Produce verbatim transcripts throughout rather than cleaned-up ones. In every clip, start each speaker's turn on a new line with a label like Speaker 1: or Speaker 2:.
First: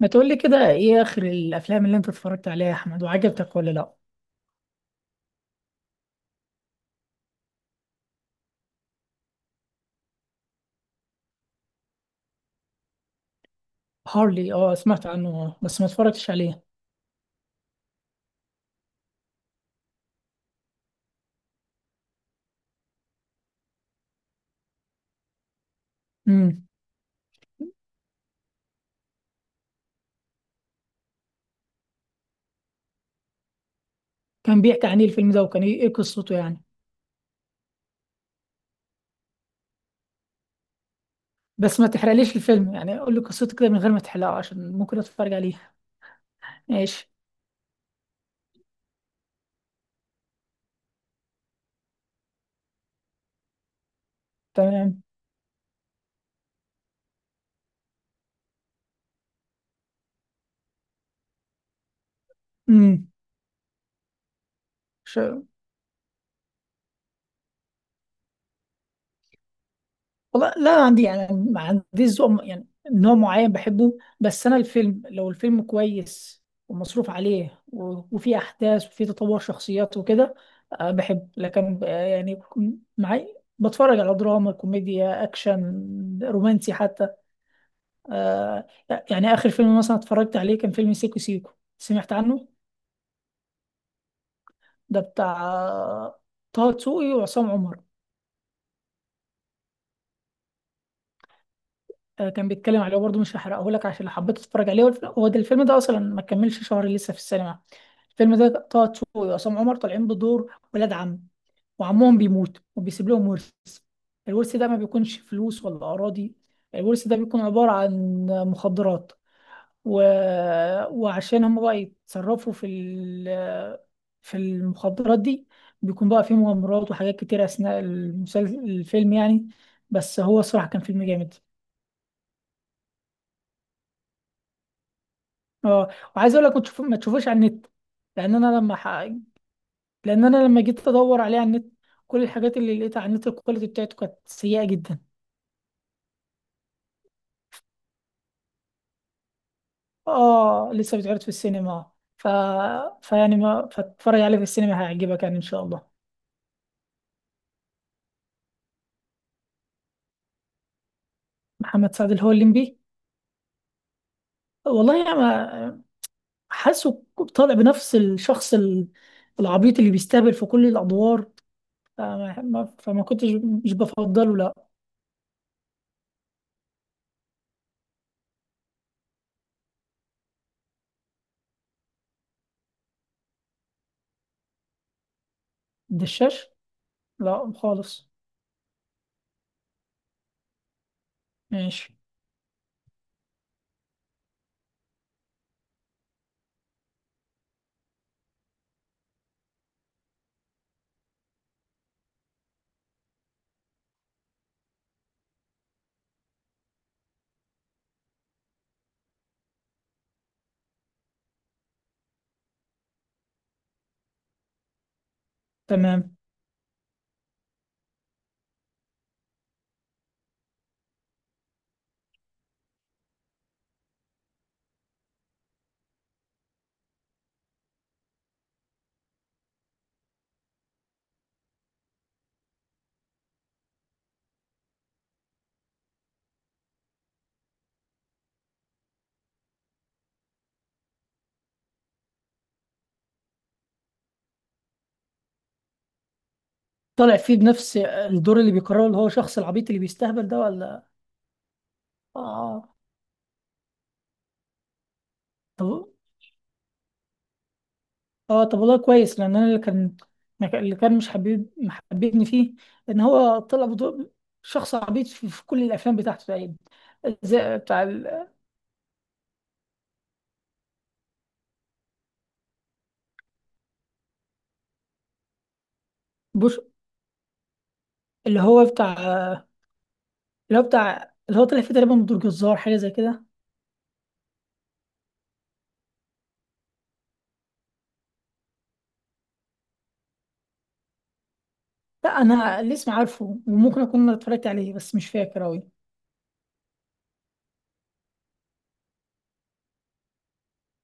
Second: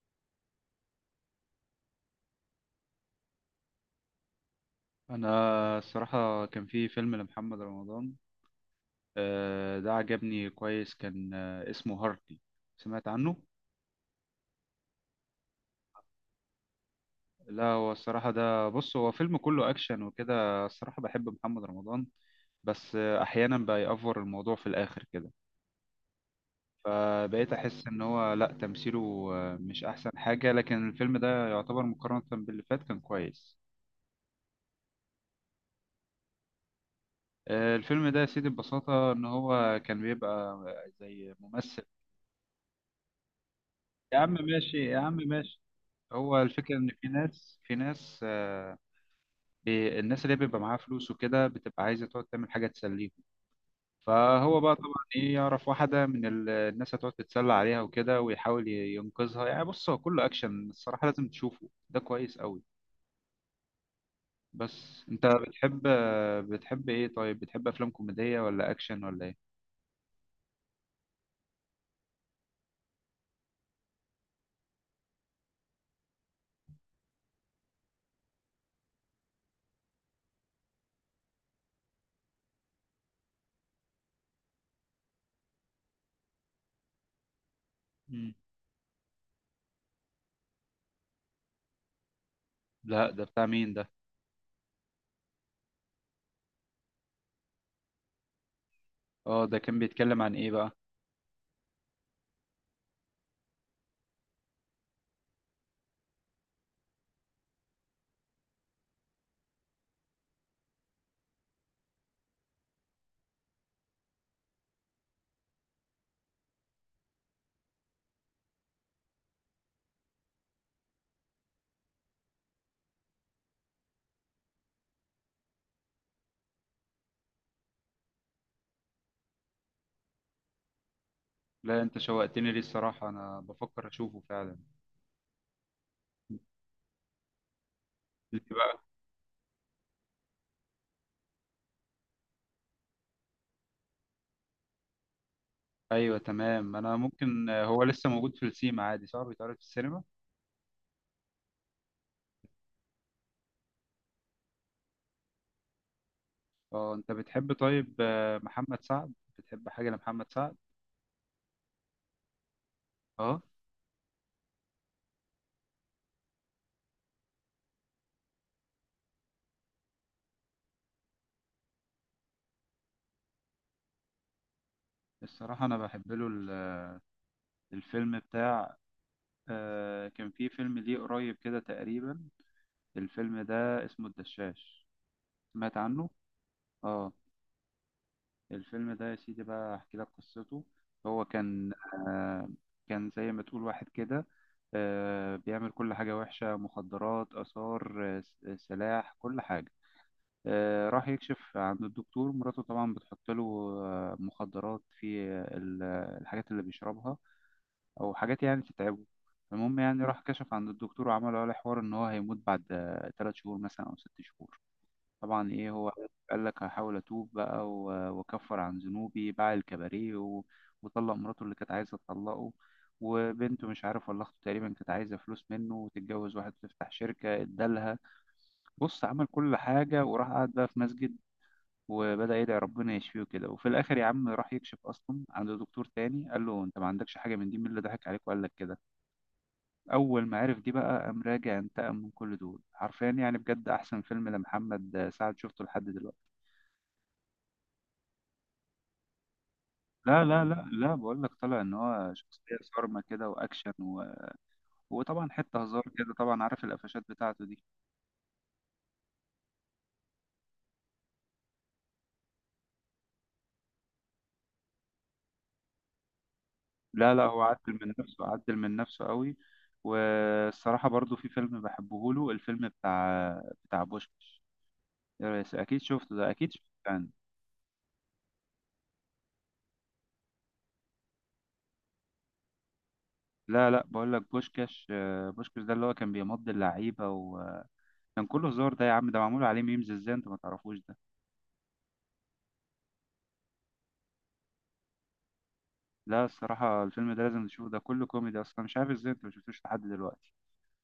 Speaker 1: ما تقولي كده، ايه اخر الافلام اللي انت اتفرجت عليها يا احمد وعجبتك ولا لا؟
Speaker 2: انا الصراحه كان في فيلم لمحمد رمضان. آه، ده عجبني كويس. كان آه، اسمه هارتي. سمعت عنه.
Speaker 1: هارلي، اه سمعت عنه، آه، بس ما اتفرجتش عليه.
Speaker 2: لا، هو الصراحه ده، بص، هو فيلم كله اكشن وكده. الصراحه بحب محمد رمضان. بس آه، احيانا بيأفور الموضوع في الاخر كده.
Speaker 1: امم.
Speaker 2: فبقيت احس ان هو لا تمثيله آه، مش احسن حاجه، لكن الفيلم ده يعتبر مقارنه باللي فات كان كويس.
Speaker 1: كان بيحكي عن ايه الفيلم ده؟ وكان ايه إيه قصته يعني؟
Speaker 2: آه، الفيلم ده يا سيدي ببساطة إن هو كان بيبقى زي
Speaker 1: بس
Speaker 2: ممثل.
Speaker 1: ما تحرقليش الفيلم يعني، قول لي قصته كده من غير ما
Speaker 2: يا
Speaker 1: تحرقه
Speaker 2: عم
Speaker 1: عشان
Speaker 2: ماشي، يا
Speaker 1: ممكن
Speaker 2: عم
Speaker 1: اتفرج
Speaker 2: ماشي.
Speaker 1: عليه.
Speaker 2: هو الفكرة إن في
Speaker 1: ماشي.
Speaker 2: ناس في ناس آه، بي- الناس اللي بيبقى معاها فلوس وكده بتبقى عايزة تقعد تعمل حاجة تسليهم. فهو بقى طبعا
Speaker 1: تمام.
Speaker 2: إيه، يعرف واحدة من ال- الناس، هتقعد تتسلى عليها وكده، ويحاول ي- ينقذها. يعني بص، هو كله أكشن الصراحة، لازم تشوفه، ده كويس أوي.
Speaker 1: امم.
Speaker 2: بس أنت بتحب آه، بتحب إيه؟ طيب، بتحب أفلام كوميدية ولا أكشن ولا إيه؟
Speaker 1: والله لا، أنا عندي يعني ما عنديش ذوق يعني نوع معين بحبه. بس انا الفيلم، لو الفيلم كويس ومصروف عليه و- وفيه احداث وفيه تطور شخصيات وكده، آه، بحب، لكن آه، يعني بكون معي بتفرج على دراما كوميديا اكشن رومانسي حتى.
Speaker 2: مم.
Speaker 1: آه، يعني اخر فيلم مثلا اتفرجت عليه كان فيلم سيكو سيكو. سمعت عنه؟
Speaker 2: لا، ده بتاع مين ده؟
Speaker 1: ده بتاع آه، طه دسوقي وعصام عمر.
Speaker 2: اه، ده كان بيتكلم عن إيه بقى؟
Speaker 1: آه، كان بيتكلم عليه برضه، مش هحرقه لك عشان لو حبيت تتفرج عليه والف- هو ده الفيلم ده اصلا ما كملش شهر لسه في السينما. الفيلم ده طه دسوقي وعصام عمر طالعين بدور ولاد عم، وعمهم بيموت وبيسيب لهم ورث. الورث ده ما بيكونش فلوس ولا اراضي، الورث ده بيكون عبارة عن مخدرات و... وعشان هم بقى يتصرفوا في ال... في المخدرات دي، بيكون بقى فيه مغامرات وحاجات كتير اثناء المسلسل الفيلم يعني. بس هو الصراحة كان فيلم جامد.
Speaker 2: لا، أنت شوقتني. ليه الصراحة أنا بفكر أشوفه فعلا.
Speaker 1: اه. وعايز اقول لك ما تشوف- ما تشوفوش على النت لان
Speaker 2: ليه
Speaker 1: انا لما
Speaker 2: بقى؟
Speaker 1: ح... لان انا لما جيت ادور عليه على النت، كل الحاجات اللي لقيتها على النت الكواليتي بتاعته كانت سيئه جدا.
Speaker 2: ايوه، تمام، انا ممكن آه، هو لسه موجود في السينما عادي، صح؟ بيتعرض في السينما.
Speaker 1: اه، لسه بتعرض في السينما. ف فيعني ما فاتفرج عليه في السينما هيعجبك يعني ان شاء الله.
Speaker 2: اه، انت بتحب طيب آه، محمد سعد؟ بتحب حاجه لمحمد سعد؟
Speaker 1: محمد سعد اللي هو الليمبي؟
Speaker 2: اه.
Speaker 1: والله يا ما، حاسه طالع بنفس الشخص ال- العبيط اللي بيستهبل في كل الادوار. فما, ما- فما كنتش، مش بفضله، لا.
Speaker 2: الصراحه انا بحب له ال- الفيلم بتاع. آه، كان في فيلم ليه قريب كده تقريبا. الفيلم ده اسمه الدشاش. سمعت عنه.
Speaker 1: الدشاش؟
Speaker 2: اه.
Speaker 1: لا خالص.
Speaker 2: الفيلم ده يا سيدي بقى، احكي لك قصته. هو كان
Speaker 1: ماشي.
Speaker 2: آه، كان زي ما تقول واحد كده، آه، بيعمل كل حاجة وحشة: مخدرات، آثار، آه، س- سلاح، كل حاجة. آه، راح يكشف عند الدكتور. مراته طبعا بتحط له آه، مخدرات في ال- الحاجات اللي بيشربها، أو حاجات يعني تتعبه. المهم يعني راح كشف عند الدكتور، وعمل عليه حوار إن هو هيموت بعد آه، تلات شهور مثلا أو ست شهور. طبعا ايه هو
Speaker 1: تمام.
Speaker 2: قال لك: هحاول اتوب بقى و- واكفر عن ذنوبي. باع الكباريه و- وطلق مراته اللي كانت عايزه تطلقه. وبنته مش عارف ولا اخته تقريبا كانت عايزه فلوس منه وتتجوز واحد، تفتح شركه ادالها. بص، عمل كل حاجه، وراح قعد بقى في مسجد وبدأ يدعي ربنا يشفيه كده. وفي الاخر يا عم راح يكشف اصلا عند دكتور تاني، قال له: انت ما عندكش حاجه من دي، مين اللي ضحك عليك وقال لك كده؟ اول ما عرف دي بقى قام راجع انتقم من كل دول حرفيا. يعني بجد احسن فيلم لمحمد سعد شفته لحد دلوقتي.
Speaker 1: طالع فيه بنفس الدور اللي بيكرره، اللي هو شخص العبيط اللي
Speaker 2: لا
Speaker 1: بيستهبل ده
Speaker 2: لا لا
Speaker 1: ولا؟
Speaker 2: لا، بقول لك طلع ان هو
Speaker 1: اه،
Speaker 2: شخصيه
Speaker 1: آه.
Speaker 2: صارمه كده، واكشن و... وطبعا حته هزار
Speaker 1: طب.
Speaker 2: كده. طبعا عارف القفشات بتاعته دي.
Speaker 1: اه، طب والله كويس، لان انا اللي كان، اللي كان مش حبيب محببني فيه ان هو طلع بدور شخص عبيط في, في كل الافلام بتاعته تقريبا.
Speaker 2: لا لا، هو
Speaker 1: زي
Speaker 2: عدل
Speaker 1: بتاع
Speaker 2: من نفسه،
Speaker 1: ال-
Speaker 2: عدل من نفسه قوي. والصراحه برضو في فيلم بحبه له، الفيلم بتاع بتاع بوشكاش. يا ريس، اكيد شفته ده، اكيد
Speaker 1: بوش
Speaker 2: شفته يعني.
Speaker 1: اللي هو بتاع، اللي هو بتاع اللي هو طلع فيه تقريبا بدور جزار، حاجه زي كده.
Speaker 2: لا لا، بقول لك بوشكاش آه، بوشكاش. ده اللي هو كان بيمضي اللعيبه، وكان كله هزار. ده يا عم ده معمول عليه ميمز، ازاي انت ما تعرفوش ده؟
Speaker 1: لا، انا الاسم عارفه وممكن اكون اتفرجت عليه بس مش فاكر اوي.
Speaker 2: لا، الصراحه الفيلم ده لازم تشوفه، ده كله كوميدي اصلا. مش عارف ازاي انت ما شفتوش لحد دلوقتي.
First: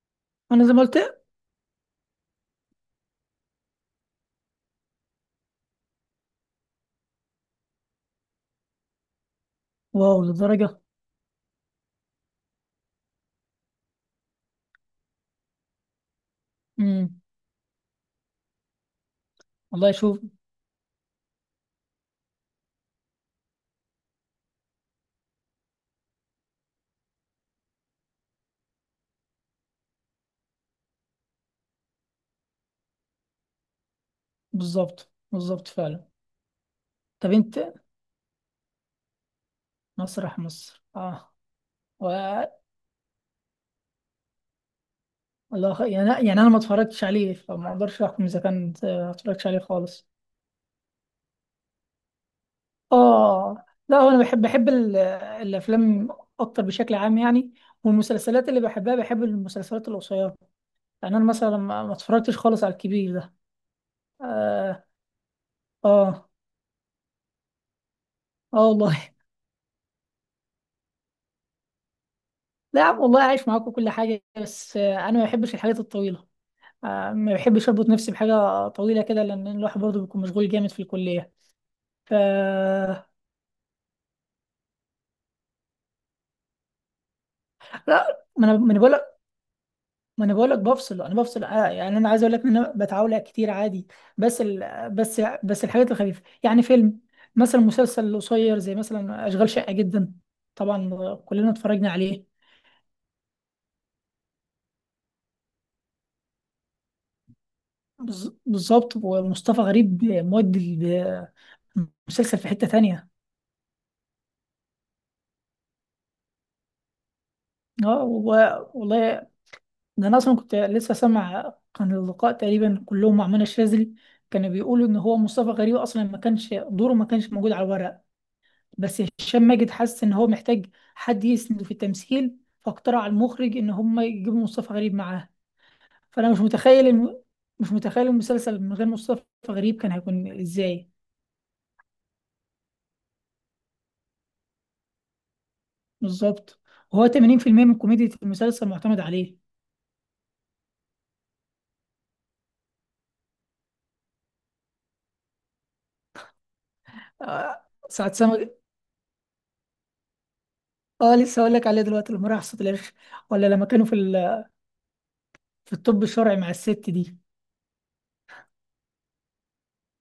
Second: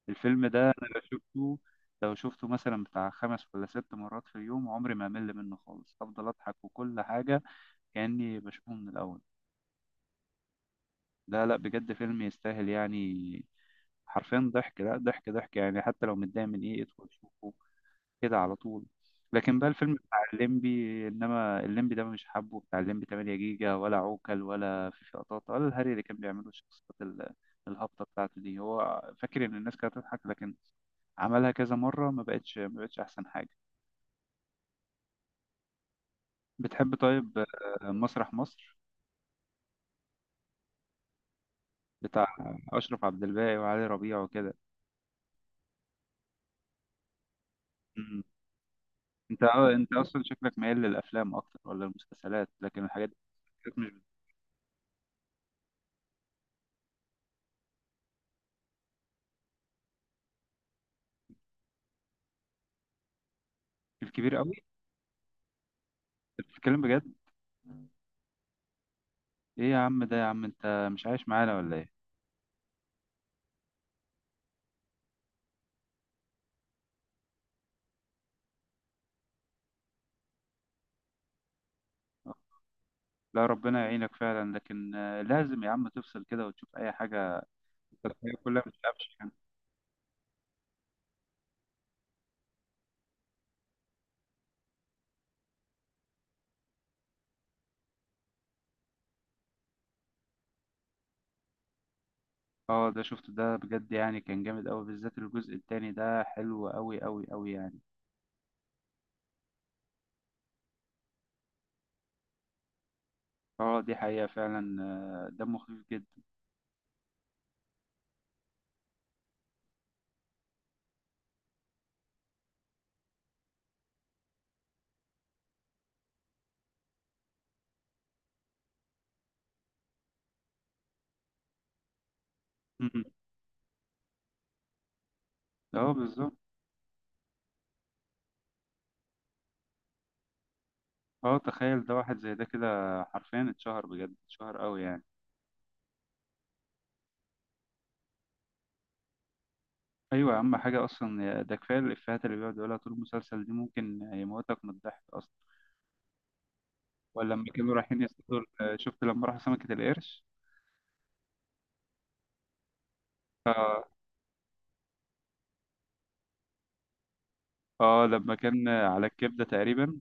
Speaker 2: الفيلم ده
Speaker 1: انا زي ما
Speaker 2: انا لو
Speaker 1: قلت.
Speaker 2: شفته لو شفته مثلا بتاع خمس ولا ست مرات في اليوم، عمري ما امل منه خالص، افضل اضحك وكل حاجه كاني بشوفه من الاول.
Speaker 1: واو، للدرجه؟
Speaker 2: لا لا، بجد فيلم يستاهل يعني. حرفيا ضحك، لا ضحك ضحك يعني. حتى لو متضايق من ايه، ادخل
Speaker 1: امم.
Speaker 2: شوفه كده على طول. لكن بقى
Speaker 1: والله
Speaker 2: الفيلم
Speaker 1: شوف.
Speaker 2: بتاع الليمبي. انما الليمبي ده مش حابه، بتاع الليمبي ثمانية جيجا ولا عوكل ولا في قطاطا ولا الهري اللي كان بيعمله، الشخصيات ال- الهابطه بتاعته دي. هو فاكر ان الناس كانت هتضحك، لكن عملها كذا مره، ما بقتش ما بقتش احسن حاجه.
Speaker 1: بالظبط بالظبط فعلا.
Speaker 2: بتحب
Speaker 1: طب
Speaker 2: طيب
Speaker 1: انت،
Speaker 2: آه، مسرح مصر
Speaker 1: مسرح مصر؟ اه. و
Speaker 2: بتاع اشرف عبد الباقي وعلي ربيع وكده؟
Speaker 1: والله- خ- يعني يعني انا ما اتفرجتش عليه فما اقدرش
Speaker 2: مم.
Speaker 1: احكم اذا كان، آه، ما
Speaker 2: انت
Speaker 1: اتفرجتش عليه
Speaker 2: آه، انت
Speaker 1: خالص.
Speaker 2: اصلا شكلك ميال للافلام اكتر ولا المسلسلات، لكن الحاجات دي
Speaker 1: اه،
Speaker 2: كانت مش.
Speaker 1: لا هو انا بحب بحب ال- الافلام اكتر بشكل عام يعني، والمسلسلات اللي بحبها بحب المسلسلات القصيره. يعني انا مثلا ما ما اتفرجتش خالص على الكبير ده.
Speaker 2: في الكبير قوي؟
Speaker 1: اه. اه.
Speaker 2: انت بتتكلم بجد؟
Speaker 1: اه والله.
Speaker 2: ايه يا عم ده، يا عم انت مش عايش معانا ولا ايه؟
Speaker 1: لا يا عم، والله عايش معاكم كل حاجه، بس آه، انا ما بحبش الحاجات الطويله، آه، ما بحبش اربط نفسي بحاجه طويله كده لان الواحد برضه بيكون مشغول جامد في الكليه. ف
Speaker 2: لا، ربنا يعينك فعلا. لكن آه، لازم يا عم تفصل كده وتشوف اي حاجه.
Speaker 1: لا،
Speaker 2: الحياه
Speaker 1: ما انا
Speaker 2: كلها
Speaker 1: ما
Speaker 2: مش
Speaker 1: انا بقول لك،
Speaker 2: قفش يعني.
Speaker 1: ما انا بقول لك بفصل، انا بفصل، آه، يعني انا عايز اقول لك ان انا بتعاول كتير عادي. بس ال... بس بس الحاجات الخفيفه، يعني فيلم مثلا، مسلسل قصير زي مثلا اشغال شقه جدا. طبعا كلنا اتفرجنا عليه.
Speaker 2: اه، ده شفت ده بجد. يعني كان جامد قوي، بالذات الجزء التاني ده حلو قوي قوي قوي يعني.
Speaker 1: بز- بالظبط، ومصطفى غريب مودي ال- المسلسل في حته تانية.
Speaker 2: اه، دي حقيقه فعلا. آه، دمه خفيف جدا.
Speaker 1: اه، و- والله. ده انا اصلا كنت لسه سامع، كان اللقاء تقريبا كلهم مع منى الشاذلي، كانوا بيقولوا ان هو مصطفى غريب اصلا ما كانش دوره، ما كانش موجود على الورق. بس هشام ماجد حس ان هو محتاج حد يسنده في التمثيل، فاقترح
Speaker 2: م-م.
Speaker 1: على المخرج ان هم يجيبوا مصطفى غريب معاه.
Speaker 2: اه،
Speaker 1: فانا
Speaker 2: بالظبط.
Speaker 1: مش متخيل الم... مش متخيل المسلسل من غير مصطفى غريب، كان هيكون ازاي.
Speaker 2: اه، تخيل ده، واحد زي ده كده حرفيا اتشهر. بجد اتشهر قوي يعني.
Speaker 1: بالظبط. وهو ثمانين بالمئة من كوميديا المسلسل معتمد عليه.
Speaker 2: ايوه يا عم، حاجه اصلا، ده كفايه الافيهات اللي بيقعد يقولها طول المسلسل دي ممكن يموتك من الضحك. ولا لما
Speaker 1: آه،
Speaker 2: كانوا رايحين
Speaker 1: سعد
Speaker 2: يصطادوا
Speaker 1: سمك.
Speaker 2: ال- شفت لما راحوا سمكة القرش؟
Speaker 1: اه، لسه هقول لك عليه دلوقتي، لما راح صوت الاخر. ولا لما كانوا في ال... في الطب الشرعي مع الست دي.
Speaker 2: اه لما كان على الكبدة تقريبا.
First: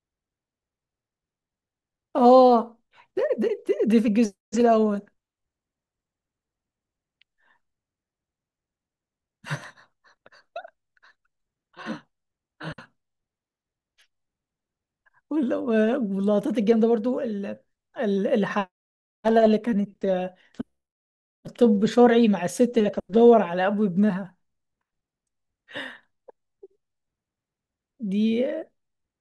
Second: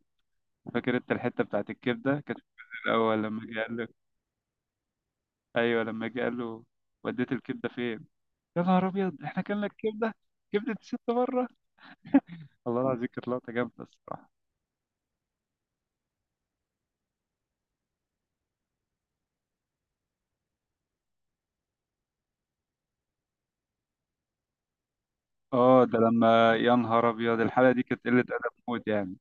Speaker 2: فاكر انت الحتة بتاعت الكبدة؟ كانت في
Speaker 1: اه،
Speaker 2: الجزء
Speaker 1: دي,
Speaker 2: الأول، لما
Speaker 1: دي,
Speaker 2: جه
Speaker 1: دي
Speaker 2: قال له.
Speaker 1: دي في الجزء الاول.
Speaker 2: أيوه، لما جه قال له: وديت الكبدة فين؟ يا نهار أبيض، احنا كلنا الكبدة. كبدة الست بره، الله العظيم، كانت لقطة جامدة الصراحة.
Speaker 1: وال- واللقطات الجامده برضو ال- ال- الحلقه اللي كانت طب شرعي مع الست اللي كانت بتدور على ابو ابنها،
Speaker 2: اه، ده لما يا نهار أبيض، الحلقة دي كانت قلة
Speaker 1: دي
Speaker 2: أدب موت يعني.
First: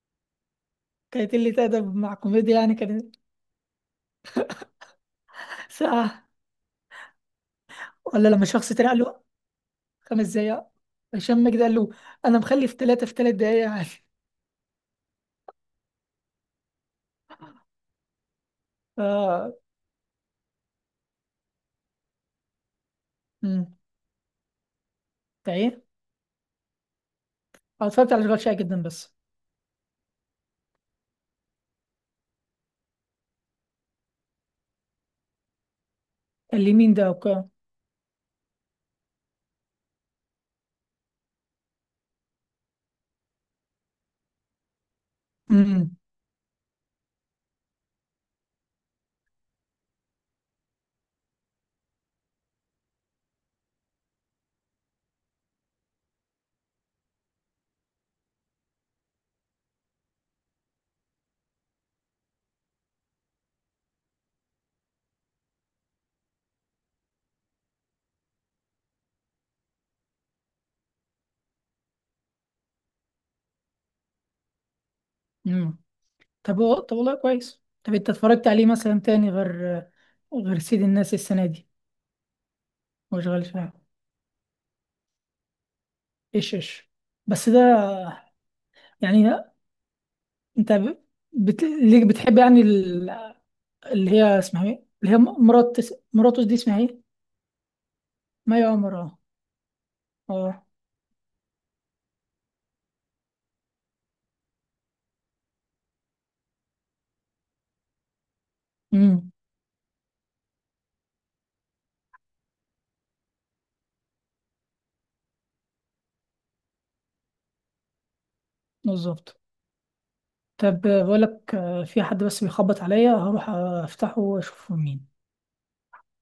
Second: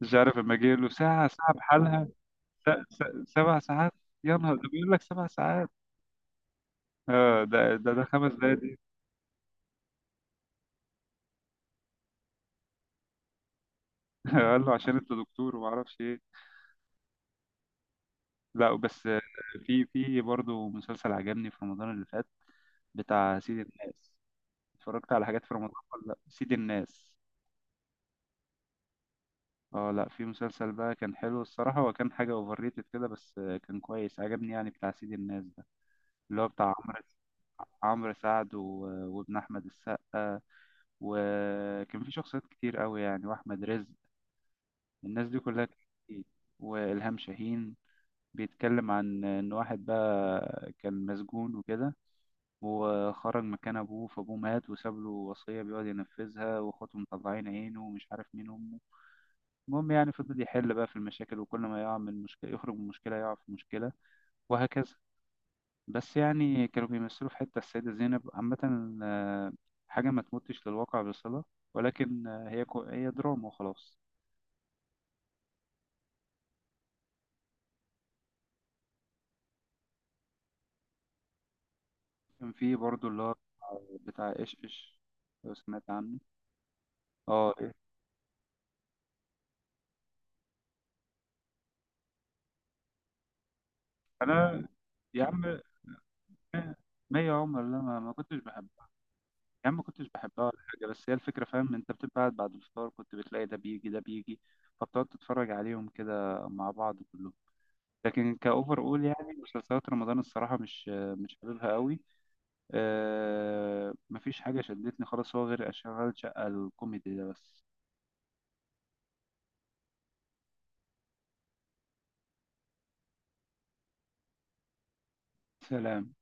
Speaker 2: مش عارف، لما جه له ساعة
Speaker 1: كانت
Speaker 2: ساعة
Speaker 1: قلة ادب
Speaker 2: بحالها.
Speaker 1: مع كوميديا يعني،
Speaker 2: س-
Speaker 1: كانت
Speaker 2: س- سبع ساعات، يا نهار، ده بيقول لك سبع ساعات.
Speaker 1: ساعة.
Speaker 2: اه ده ده ده
Speaker 1: ولا
Speaker 2: خمس
Speaker 1: لما شخص
Speaker 2: دقايق
Speaker 1: اتريق له، خمس دقايق. هشام ماجد قال له، انا مخلف ثلاثة في ثلاث دقايق عادي.
Speaker 2: قال له عشان انت دكتور وما اعرفش ايه. لا بس،
Speaker 1: اه.
Speaker 2: في في برضه مسلسل عجبني في رمضان اللي فات، بتاع سيد
Speaker 1: امم.
Speaker 2: الناس. اتفرجت على حاجات
Speaker 1: ده
Speaker 2: في رمضان
Speaker 1: ايه؟
Speaker 2: ولا لا؟ سيد الناس.
Speaker 1: أنا اتفرجت على اشغال شاقة جدا بس.
Speaker 2: اه، لا في مسلسل بقى كان حلو الصراحة، وكان حاجة اوفر ريتد كده، بس كان كويس عجبني يعني، بتاع سيد الناس ده، اللي هو
Speaker 1: قال
Speaker 2: بتاع
Speaker 1: لي مين
Speaker 2: عمرو
Speaker 1: ده وكا
Speaker 2: عمرو سعد و... وابن احمد السقا، وكان في شخصيات كتير قوي يعني، واحمد رزق. الناس دي كلها كانت
Speaker 1: امم.
Speaker 2: كتير. والهام شاهين. بيتكلم عن إن واحد بقى كان مسجون وكده، وخرج مكان أبوه، فأبوه مات وساب له وصية بيقعد ينفذها، وأخواته مطلعين عينه، ومش عارف مين أمه. المهم يعني فضل يحل بقى في المشاكل، وكل ما يقع من مشكلة يخرج من مشكلة يقع في مشكلة، وهكذا. بس يعني كانوا بيمثلوا في حتة السيدة زينب عامة. آه، حاجة ما تمتش للواقع بصلة، ولكن آه، هي كو... هي دراما وخلاص.
Speaker 1: امم. طب هو- طب والله كويس، طب انت اتفرجت عليه مثلا تاني غير غير سيد الناس السنة دي؟
Speaker 2: كان في برضو اللي هو
Speaker 1: واشغال شاقة؟
Speaker 2: بتاع إيش إيش، لو سمعت عنه.
Speaker 1: ايش ايش. بس
Speaker 2: اه.
Speaker 1: ده، يعني انت ب- بت... ليه بتحب يعني ال- اللي هي اسمها
Speaker 2: انا
Speaker 1: ايه، اللي هي
Speaker 2: يا
Speaker 1: م-
Speaker 2: عم
Speaker 1: مرات مراتوس دي
Speaker 2: ما
Speaker 1: اسمها ايه؟
Speaker 2: ما يا عمر، لا، ما, ما كنتش
Speaker 1: مي
Speaker 2: بحبها.
Speaker 1: عمر؟ اه.
Speaker 2: يا عم ما كنتش بحبها ولا
Speaker 1: اه.
Speaker 2: حاجه، بس هي الفكره، فاهم انت، بتبقى قاعد بعد الفطار كنت بتلاقي ده بيجي ده بيجي. فبتقعد تتفرج عليهم كده مع بعض كلهم. لكن كاوفر اول
Speaker 1: امم.
Speaker 2: يعني مسلسلات رمضان الصراحه مش مش حاببها قوي. أه، مفيش حاجه شدتني خالص هو غير اشغال شقه الكوميدي ده بس.
Speaker 1: بالظبط. طب بقول لك، آه، في حد بس بيخبط عليا، هروح افتحه واشوفه مين.
Speaker 2: سلام.